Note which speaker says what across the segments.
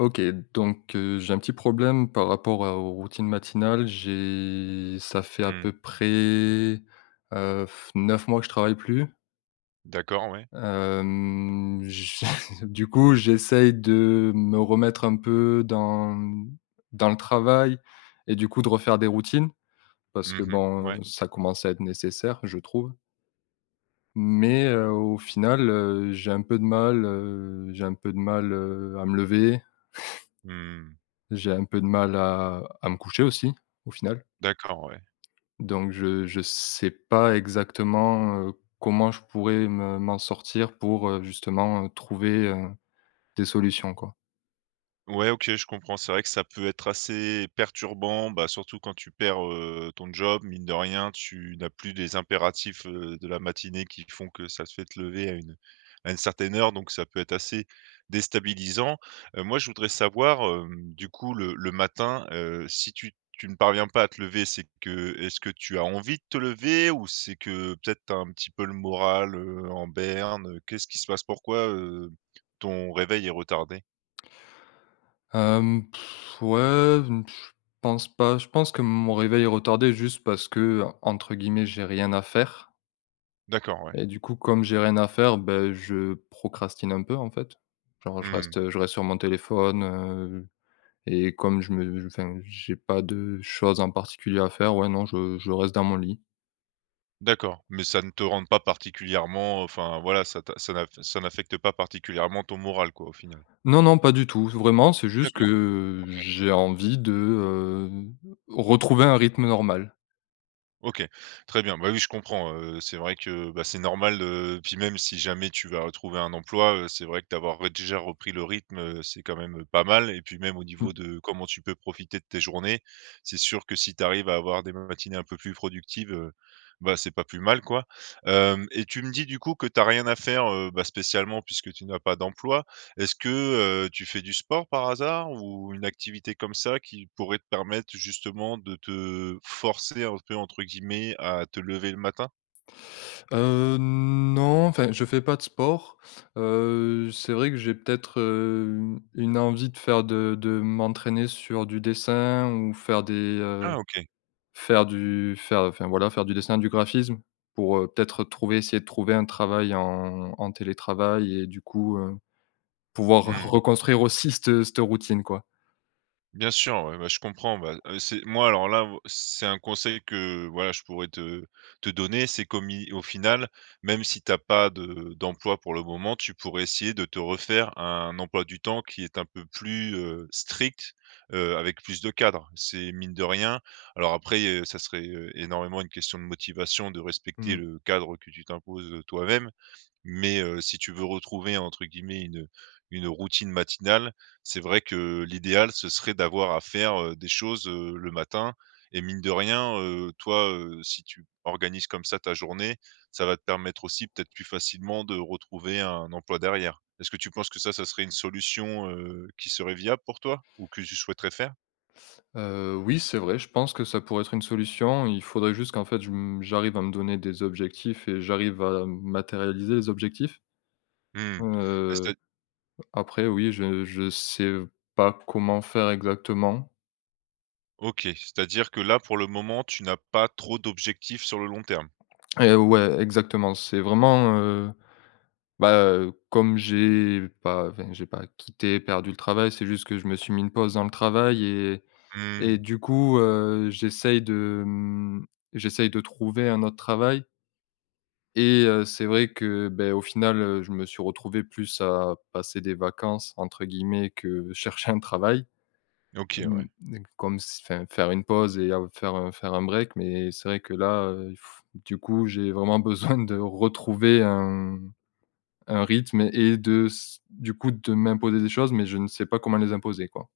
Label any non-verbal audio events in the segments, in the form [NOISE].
Speaker 1: OK, donc, heu, j'ai un petit problème par rapport à aux routines matinales. J'ai ça fait à
Speaker 2: Mmh.
Speaker 1: peu près, heu, [BLOWS AIR] 9 mois que je travaille plus.
Speaker 2: D'accord, ouais.
Speaker 1: Hem, j [CHUCKLES] du coup, j'essaye de me remettre un peu dans dans le travail et du coup, de refaire des routines parce
Speaker 2: Mmh
Speaker 1: que
Speaker 2: mh,
Speaker 1: bon,
Speaker 2: ouais.
Speaker 1: heu, ça commence à être nécessaire, je trouve. Mais, heu, au final, heu, j'ai un peu de mal, heu, j'ai un peu de mal, heu, à me lever. [CHUCKLES]
Speaker 2: Mmh.
Speaker 1: J'ai un peu de mal à à me coucher aussi, au final.
Speaker 2: D'accord, ouais.
Speaker 1: Donc, je je sais pas exactement, heu, comment je pourrais me m'en sortir pour, heu, justement, heu, trouver, heu, des solutions, quoi.
Speaker 2: Ouais, OK, je comprends. C'est vrai que ça peut être assez perturbant, bah, surtout quand tu perds, heu, ton job, mine de rien, tu n'as plus des impératifs, heu, de la matinée qui font que ça te fait lever à une à une certaine heure. Donc ça peut être assez déstabilisant. Heu, moi, je voudrais savoir, hem, du coup, le le matin, heu, si tu tu ne parviens pas à te lever c'est que est-ce que tu as envie de te lever ou c'est que peut-être, tu as un petit peu le moral, heu, en berne, heu? Qu'est-ce qui se passe? Pourquoi, heu, ton réveil est retardé?
Speaker 1: Hem, [BLOWS AIR] ouais je pense pas, je pense que mon réveil est retardé juste parce que, heu, entre guillemets, «j'ai rien à faire».
Speaker 2: D'accord, ouais.
Speaker 1: Et du coup, comme j'ai rien à faire, bah, je procrastine un peu, en fait. Genre,
Speaker 2: Mmh
Speaker 1: je
Speaker 2: mh.
Speaker 1: reste, heu, je reste sur mon téléphone, heu et comme je me enfin, j'ai pas de choses en particulier à faire, ouais, non, je je reste dans mon lit.
Speaker 2: D'accord. Mais ça ne te rende pas particulièrement, heu, enfin, voilà, ça t ça n'aff ça n'affecte pas particulièrement ton moral, quoi, au final?
Speaker 1: Non, non, pas du tout, vraiment, c'est juste
Speaker 2: D'accord,
Speaker 1: que
Speaker 2: OK.
Speaker 1: j'ai envie de, heu, retrouver un rythme normal.
Speaker 2: OK, très bien. Bah, oui, je comprends, heu, c'est vrai que, bah, c'est normal, heu, puis même si jamais tu vas retrouver un emploi, heu, c'est vrai que d'avoir, ouais, déjà repris le rythme, heu, c'est quand même, heu, pas mal et puis, même au
Speaker 1: Mmh.
Speaker 2: niveau de comment tu peux profiter de tes journées. C'est sûr que si tu arrives à avoir des matinées un peu plus productives, heu, bah, c'est pas plus mal, quoi. Hem, et tu me dis, du coup, que tu as rien à faire, heu, bah, spécialement puisque tu n'as pas d'emploi. Est-ce que, heu, tu fais du sport, par hasard, ou une activité comme ça qui pourrait te permettre, justement, de te forcer un peu, entre guillemets, à te lever le matin?
Speaker 1: Heu, non enfin, je fais pas de sport. Heu, c'est vrai que j'ai peut-être, heu, une une envie de faire, de de m'entraîner sur du dessin ou faire des, heu,
Speaker 2: Ah OK.
Speaker 1: faire du faire, enfin, voilà, faire du dessin, du graphisme. Pour, heu, peut-être retrouver essayer de trouver un travail en en télétravail et du coup, heu, pouvoir re
Speaker 2: Mmh.
Speaker 1: reconstruire aussi cette cette routine, quoi.
Speaker 2: Bien sûr. Ouais, bah, je comprends. Bah, heu, c'est moi, alors, là, moi, c'est un conseil que, voilà, je pourrais te te donner, c'est comme y au final, même si tu as pas de d'emploi pour le moment, tu pourrais essayer de te refaire un emploi du temps qui est un peu plus, heu, strict, heu, avec plus de cadre. C'est mine de rien alors, après, heu, ça serait, heu, énormément une question de motivation, de respecter
Speaker 1: Mmh.
Speaker 2: le, cadre que tu t'imposes, heu, toi-même, mais, heu, si tu veux retrouver entre guillemets une une routine matinale c'est vrai que, l'idéal ce serait d'avoir à faire, heu, des choses, heu, le matin et mine de rien, heu, toi, heu, si tu organises comme ça ta journée, ça va te permettre aussi, peut-être plus facilement, de retrouver un emploi derrière. Est-ce que tu penses que ça serait une solution, heu, qui serait viable pour toi ou que tu souhaiterais faire?
Speaker 1: Heu, oui. C'est vrai, je pense que ça pourrait être une solution. Il faudrait juste qu'en fait je m j'arrive à me donner des objectifs et j'arrive à, m matérialiser les objectifs
Speaker 2: Mmh. Bah, c'est à
Speaker 1: heu,
Speaker 2: d
Speaker 1: après, oui, je je sais pas comment faire exactement.
Speaker 2: OK, c'est-à-dire que là, pour le moment, tu n'as pas trop d'objectifs sur le long terme?
Speaker 1: Et heu, ouais, exactement. C'est vraiment, heu, bah, heu, comme j'ai pas, enfin, j'ai pas quitté perdu le travail, c'est juste que je me suis mis une pause dans le travail et et
Speaker 2: Mmh.
Speaker 1: du coup, heu, j'essaie de m j'essaie de trouver un autre travail et, heu, c'est vrai que, beh, au final, heu, je me suis retrouvé plus à passer des vacances, entre guillemets que, chercher un travail.
Speaker 2: OK, ouais.
Speaker 1: Hem, hem, comme si, enfin, faire une pause et à faire faire un break, mais c'est vrai que là, heu, du coup, j'ai vraiment besoin de retrouver un un rythme et de s du coup de m'imposer des choses, mais je ne sais pas comment les imposer, quoi.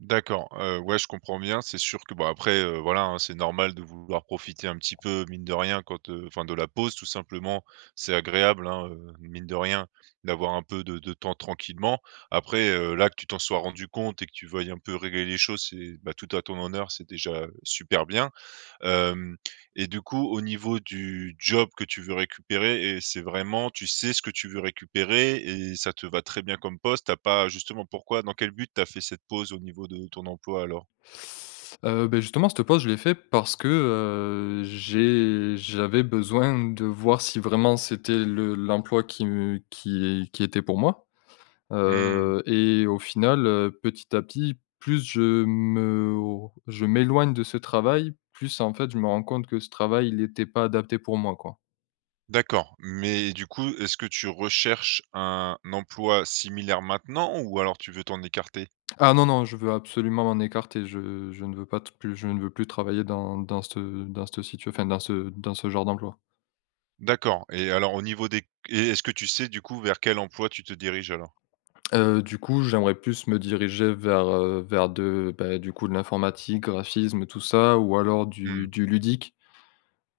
Speaker 2: D'accord, heu, ouais je comprends bien, c'est sûr que, bah, après, heu, voilà hein, c'est normal de vouloir profiter un petit peu, mine de rien, quand, heu enfin, de la pause tout simplement. C'est agréable hein, heu, mine de rien, d'avoir un peu de de temps tranquillement. Après, heu, là, que tu t'en sois rendu compte et que tu veuilles un peu régler les choses, c'est, ben, tout à ton honneur, c'est déjà, heu, super bien, hem et du coup, au niveau du job que tu veux récupérer et c'est vraiment tu sais ce que tu veux récupérer, et ça te va très bien comme poste? Tu as pas justement pourquoi dans quel but tu as fait cette pause, au niveau de ton emploi alors?
Speaker 1: Heu, beh, justement, cette pause je l'ai fait parce que, heu, j'ai j'avais besoin de voir si, vraiment, c'était le l'emploi qui me qui est qui était pour moi,
Speaker 2: Mmh.
Speaker 1: heu, et au final, heu, petit à petit, plus je m'or je m'éloigne de ce travail, plus en fait je me rends compte que ce travail, il était pas adapté pour moi, quoi.
Speaker 2: D'accord. Mais du coup, est-ce que tu recherches un emploi similaire maintenant ou alors tu veux t'en écarter?
Speaker 1: Ah non, non, je veux absolument m'en écarter, je je ne veux pas t plus je ne veux plus travailler dans dans ce dans cette situa enfin dans ce dans ce genre d'emploi.
Speaker 2: D'accord et alors au niveau des q et est-ce que tu sais, du coup, vers quel emploi tu te diriges, alors?
Speaker 1: Heu, du coup, j'aimerais plus me diriger vers, heu, vers de bah, du coup, de l'informatique, graphisme tout ça. Ou alors du
Speaker 2: Mmh.
Speaker 1: du ludique,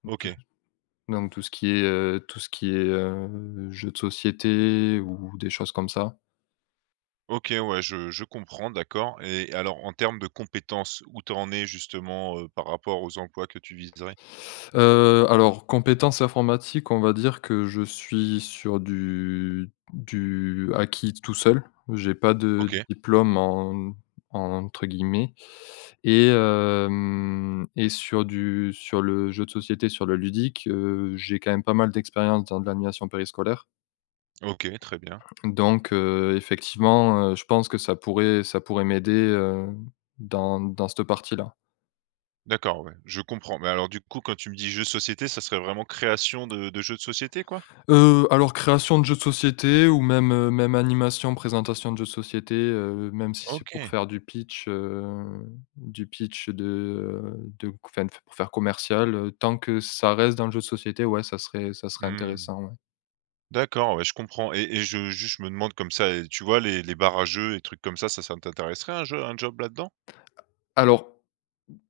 Speaker 1: ou tout ce
Speaker 2: OK.
Speaker 1: donc tout ce qui est, heu tout ce qui est, heu, jeux de société ou des choses comme ça.
Speaker 2: OK ouais, je je comprends, d'accord et alors en termes de compétences, où tu en es justement, heu, par rapport aux emplois que tu viserais?
Speaker 1: Heu, alors, compétences informatiques, on va dire que je suis sur du du acquis t tout seul. J'ai pas de
Speaker 2: OK.
Speaker 1: «diplôme» en entre guillemets et hem et sur du sur le jeu de société, sur le ludique, heu, j'ai quand même pas mal d'expérience, dans de l'animation périscolaire.
Speaker 2: OK, très bien.
Speaker 1: Donc, heu, effectivement, heu, je pense que ça pourrait ça pourrait m'aider, heu, dans dans cette partie-là.
Speaker 2: D'accord, ouais. Je comprends, mais alors, du coup, quand tu me dis: «jeu de société», ça serait vraiment création de de jeux de société, quoi?
Speaker 1: Heu, alors, création de jeux de société ou même, heu, même animation, présentation de jeux de société, heu, même si c'est pour
Speaker 2: OK.
Speaker 1: faire du pitch, heu, du pitch de, heu, de qu enfin, pour faire commercial, heu, tant que ça reste dans le jeu de société, ouais, ça serait ça serait
Speaker 2: Mmh.
Speaker 1: intéressant, ouais.
Speaker 2: D'accord, ouais, je comprends et et je juste, je me demande comme ça et tu vois, les les bar à jeux et trucs comme ça? Ça ça t'intéresserait un jeu un job là-dedans?
Speaker 1: A alors,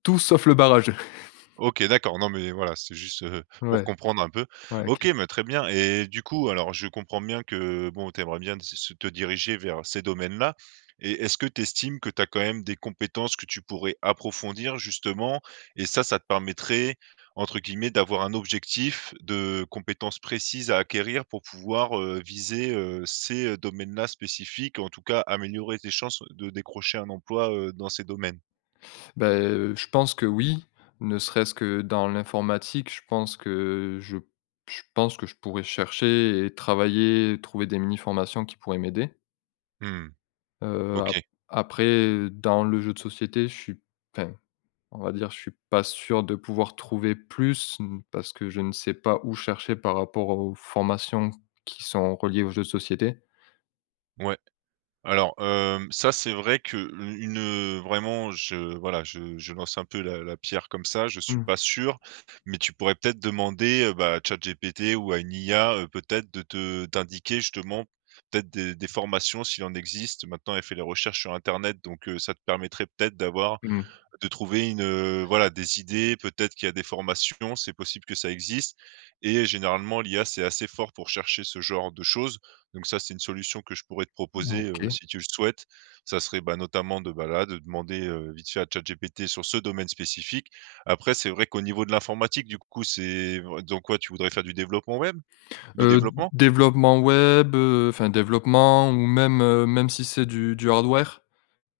Speaker 1: tout sauf le bar à jeux. [CHUCKLES]
Speaker 2: OK, d'accord. Non, mais voilà, c'était juste, heu, pour
Speaker 1: Ouais.
Speaker 2: comprendre un peu.
Speaker 1: Ouais,
Speaker 2: OK,
Speaker 1: OK.
Speaker 2: mais très bien et et du coup, alors, je comprends bien que, bon, tu aimerais bien t se se te diriger vers ces domaines-là et est-ce que tu estimes que tu as quand même des compétences que tu pourrais approfondir, justement et ça, ça te permettrait, entre guillemets, «d'avoir un objectif de compétences précises à acquérir» pour pouvoir, heu, viser, heu, ces, heu, domaines-là spécifiques, ou en tout cas, améliorer tes chances de décrocher un emploi, heu, dans ces domaines?
Speaker 1: Bah, heu, je pense que oui. Ne serait-ce que dans l'informatique, je pense que je je pense que je pourrais chercher et travailler, trouver des mini-formations qui pourraient m'aider.
Speaker 2: Mmh mh,
Speaker 1: Heu, a
Speaker 2: OK.
Speaker 1: après, dans le jeu de société, je suis enfin, on va dire, je suis pas sûr de pouvoir trouver plus, mmh, parce que je ne sais pas où chercher, par rapport aux formations qui sont reliées aux jeux de société.
Speaker 2: Ouais, alors, hem, ça, c'est vrai que le une, heu, vraiment je voilà, je je lance un peu la la pierre comme ça. Je suis pas
Speaker 1: Mmh.
Speaker 2: sûr, mais tu pourrais peut-être demander, heu, bah, à chatGPT ou à une IA, heu, peut-être de te t'indiquer justement, peut-être, des des formations s'il en existe. Maintenant, elle fait les recherches sur internet, donc, heu, ça te permettrait peut-être d'avoir
Speaker 1: Mmh.
Speaker 2: de trouver une, heu, voilà, des idées. Peut-être qu'il y a des formations, c'est possible que ça existe et généralement l'IA, c'est assez fort pour chercher ce genre de choses, donc ça, c'est une solution que je pourrais te
Speaker 1: Mmh,
Speaker 2: proposer, heu,
Speaker 1: OK.
Speaker 2: si tu le souhaites, ça serait, bah, notamment de, bah, là, de demander, heu, vite fait à chatGPT, sur ce domaine spécifique. Après, c'est vrai qu'au niveau de l'informatique, du coup, c'est vr dans quoi? Tu voudrais faire du développement web? Du
Speaker 1: Heu, d
Speaker 2: développement?
Speaker 1: développement web, heu, enfin, développement, ou même, heu, même si c'est du du hardware,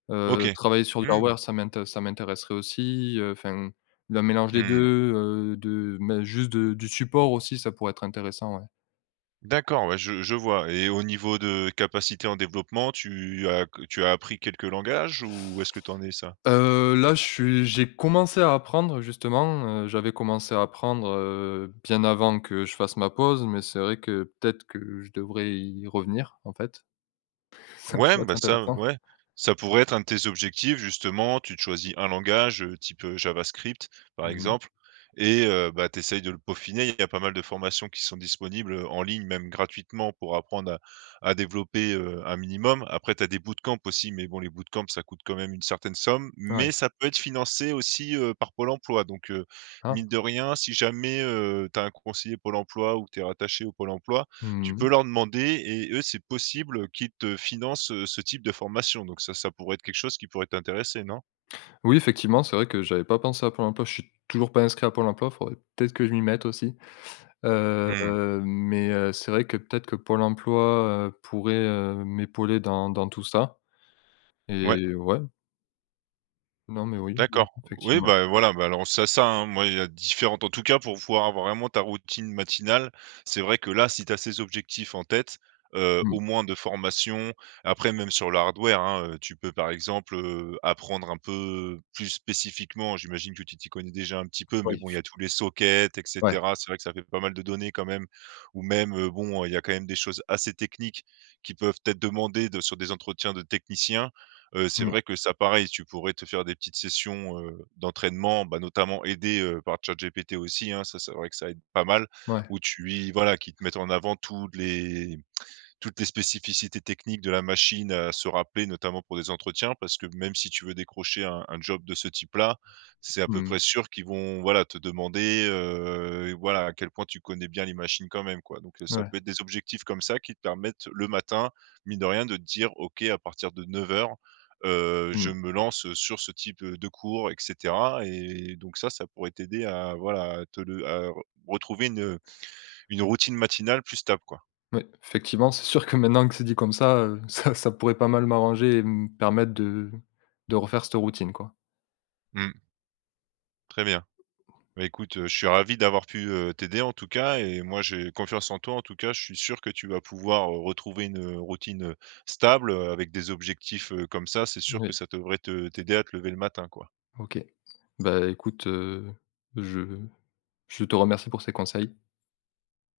Speaker 1: heu,
Speaker 2: OK,
Speaker 1: travailler sur du hardware
Speaker 2: mmh.
Speaker 1: ça m'intér ça m'intéresserait aussi, heu, enfin, le mélange des
Speaker 2: Mmh.
Speaker 1: 2, heu, de m hein, juste de du support aussi, ça pourrait être intéressant, ouais.
Speaker 2: D'accord, ouais, je je vois et au niveau de capacités en développement tu as q tu as appris quelques langages? Où est-ce que tu en es, ça?
Speaker 1: Heu, là, je suis j'ai commencé à apprendre, justement, heu, j'avais commencé à apprendre, heu, bien avant que je fasse ma pause. Mais c'est vrai que, peut-être que je devrais y revenir, en fait. Ça
Speaker 2: Ouais,
Speaker 1: pourrait être
Speaker 2: ben, ça
Speaker 1: intéressant.
Speaker 2: ouais, ça pourrait être un de tes objectifs justement, tu te choisis un langage, heu, type, heu, javascript, par
Speaker 1: Mmh mh.
Speaker 2: exemple et heu, bah tu essayes de le peaufiner, il y a pas mal de formations qui sont disponibles, heu, en ligne, même gratuitement, pour apprendre à à développer, heu, un minimum. Après tu as des bootcamps aussi, mais bon, les bootcamps, ça coûte quand même une certaine somme. Mais
Speaker 1: Ouais.
Speaker 2: ça peut être financé aussi, heu, par Pôle emploi, donc, heu, mine
Speaker 1: Ah!
Speaker 2: de rien, si jamais, heu, tu as un conseiller Pôle emploi ou que tu es rattaché au Pôle emploi, tu
Speaker 1: Mmh
Speaker 2: peux
Speaker 1: mh.
Speaker 2: leur demander et eux, c'est possible, heu, qu'ils te financent, heu, ce type de formation donc ça, ça pourrait être quelque chose qui pourrait t'intéresser, non?
Speaker 1: Oui effectivement, c'est vrai que j'avais pas pensé à Pôle emploi, je suis toujours pas inscrit à Pôle emploi. Faudrait peut-être que je m'y mette aussi. Heu,
Speaker 2: Mmh.
Speaker 1: heu, mais, heu, c'est vrai que, peut-être que Pôle emploi, heu, pourrait, heu, m'épauler dans dans tout ça,
Speaker 2: Ouais.
Speaker 1: et ouais. Non mais oui, mmh,
Speaker 2: D'accord, oui,
Speaker 1: effectivement.
Speaker 2: bah, heu, voilà, bah, alors, c'est ça, hein, moi, il y a différentes en tout cas, pour pouvoir avoir vraiment ta routine matinale, c'est vrai que, là, si tu as ces objectifs en tête, heu,
Speaker 1: Mmh.
Speaker 2: au moins de formation, après, même sur le hardware hein, heu, tu peux par exemple, heu, apprendre un peu plus spécifiquement, j'imagine que tu t'y connais déjà un petit peu,
Speaker 1: Ouais
Speaker 2: mais
Speaker 1: il
Speaker 2: bon, il y
Speaker 1: f
Speaker 2: a tous les sockets et
Speaker 1: Ouais.
Speaker 2: cetera, c'est vrai que ça fait pas mal de données quand même. Ou même, heu, bon, heu, il y a quand même des choses assez techniques qui peuvent être demandées de sur des entretiens de techniciens, heu, c'est
Speaker 1: Mmh.
Speaker 2: vrai que ça, pareil, tu pourrais te faire des petites sessions, heu, d'entraînement, bah, notamment aidé, heu, par ChatGPT aussi, hein, ça c'est vrai que ça aide pas mal.
Speaker 1: Ouais.
Speaker 2: Ou tu y voilà, qui te mette en avant toutes les toutes les spécificités techniques de la machine, à se rappeler, notamment, pour des entretiens, parce que, même si tu veux décrocher un un job de ce type là, c'est à peu
Speaker 1: Mmh.
Speaker 2: près sûr qu'ils vont, voilà, te demander, heu, voilà, à quel point tu connais bien les machines quand même quoi. Donc, heu, ça
Speaker 1: Mouais.
Speaker 2: peut être des objectifs comme ça, qui te permettent, le matin, mine de rien, de te dire: «OK à partir de 9:00, heu, je
Speaker 1: Mmh.
Speaker 2: me lance, heu, sur ce type, heu, de cours et cetera et donc ça, ça pourrait t'aider à voilà, à te le à re retrouver une, heu, une routine matinale plus stable quoi.
Speaker 1: Oui, effectivement, c'est sûr que maintenant que c'est dit comme ça, heu, ça ça pourrait pas mal m'arranger et me permettre de de refaire cette routine quoi.
Speaker 2: Mmh. Très bien. Bah, écoute, heu, je suis ravi d'avoir pu, heu, t'aider en tout cas et moi, j'ai confiance en toi, en tout cas, je suis sûr que tu vas pouvoir, heu, retrouver une, heu, routine, heu, stable, heu, avec des objectifs, heu, comme ça, c'est sûr que
Speaker 1: Oui.
Speaker 2: ça devrait te t'aider à te lever le matin quoi.
Speaker 1: OK, bah, écoute, heu, je je te remercie pour ces conseils.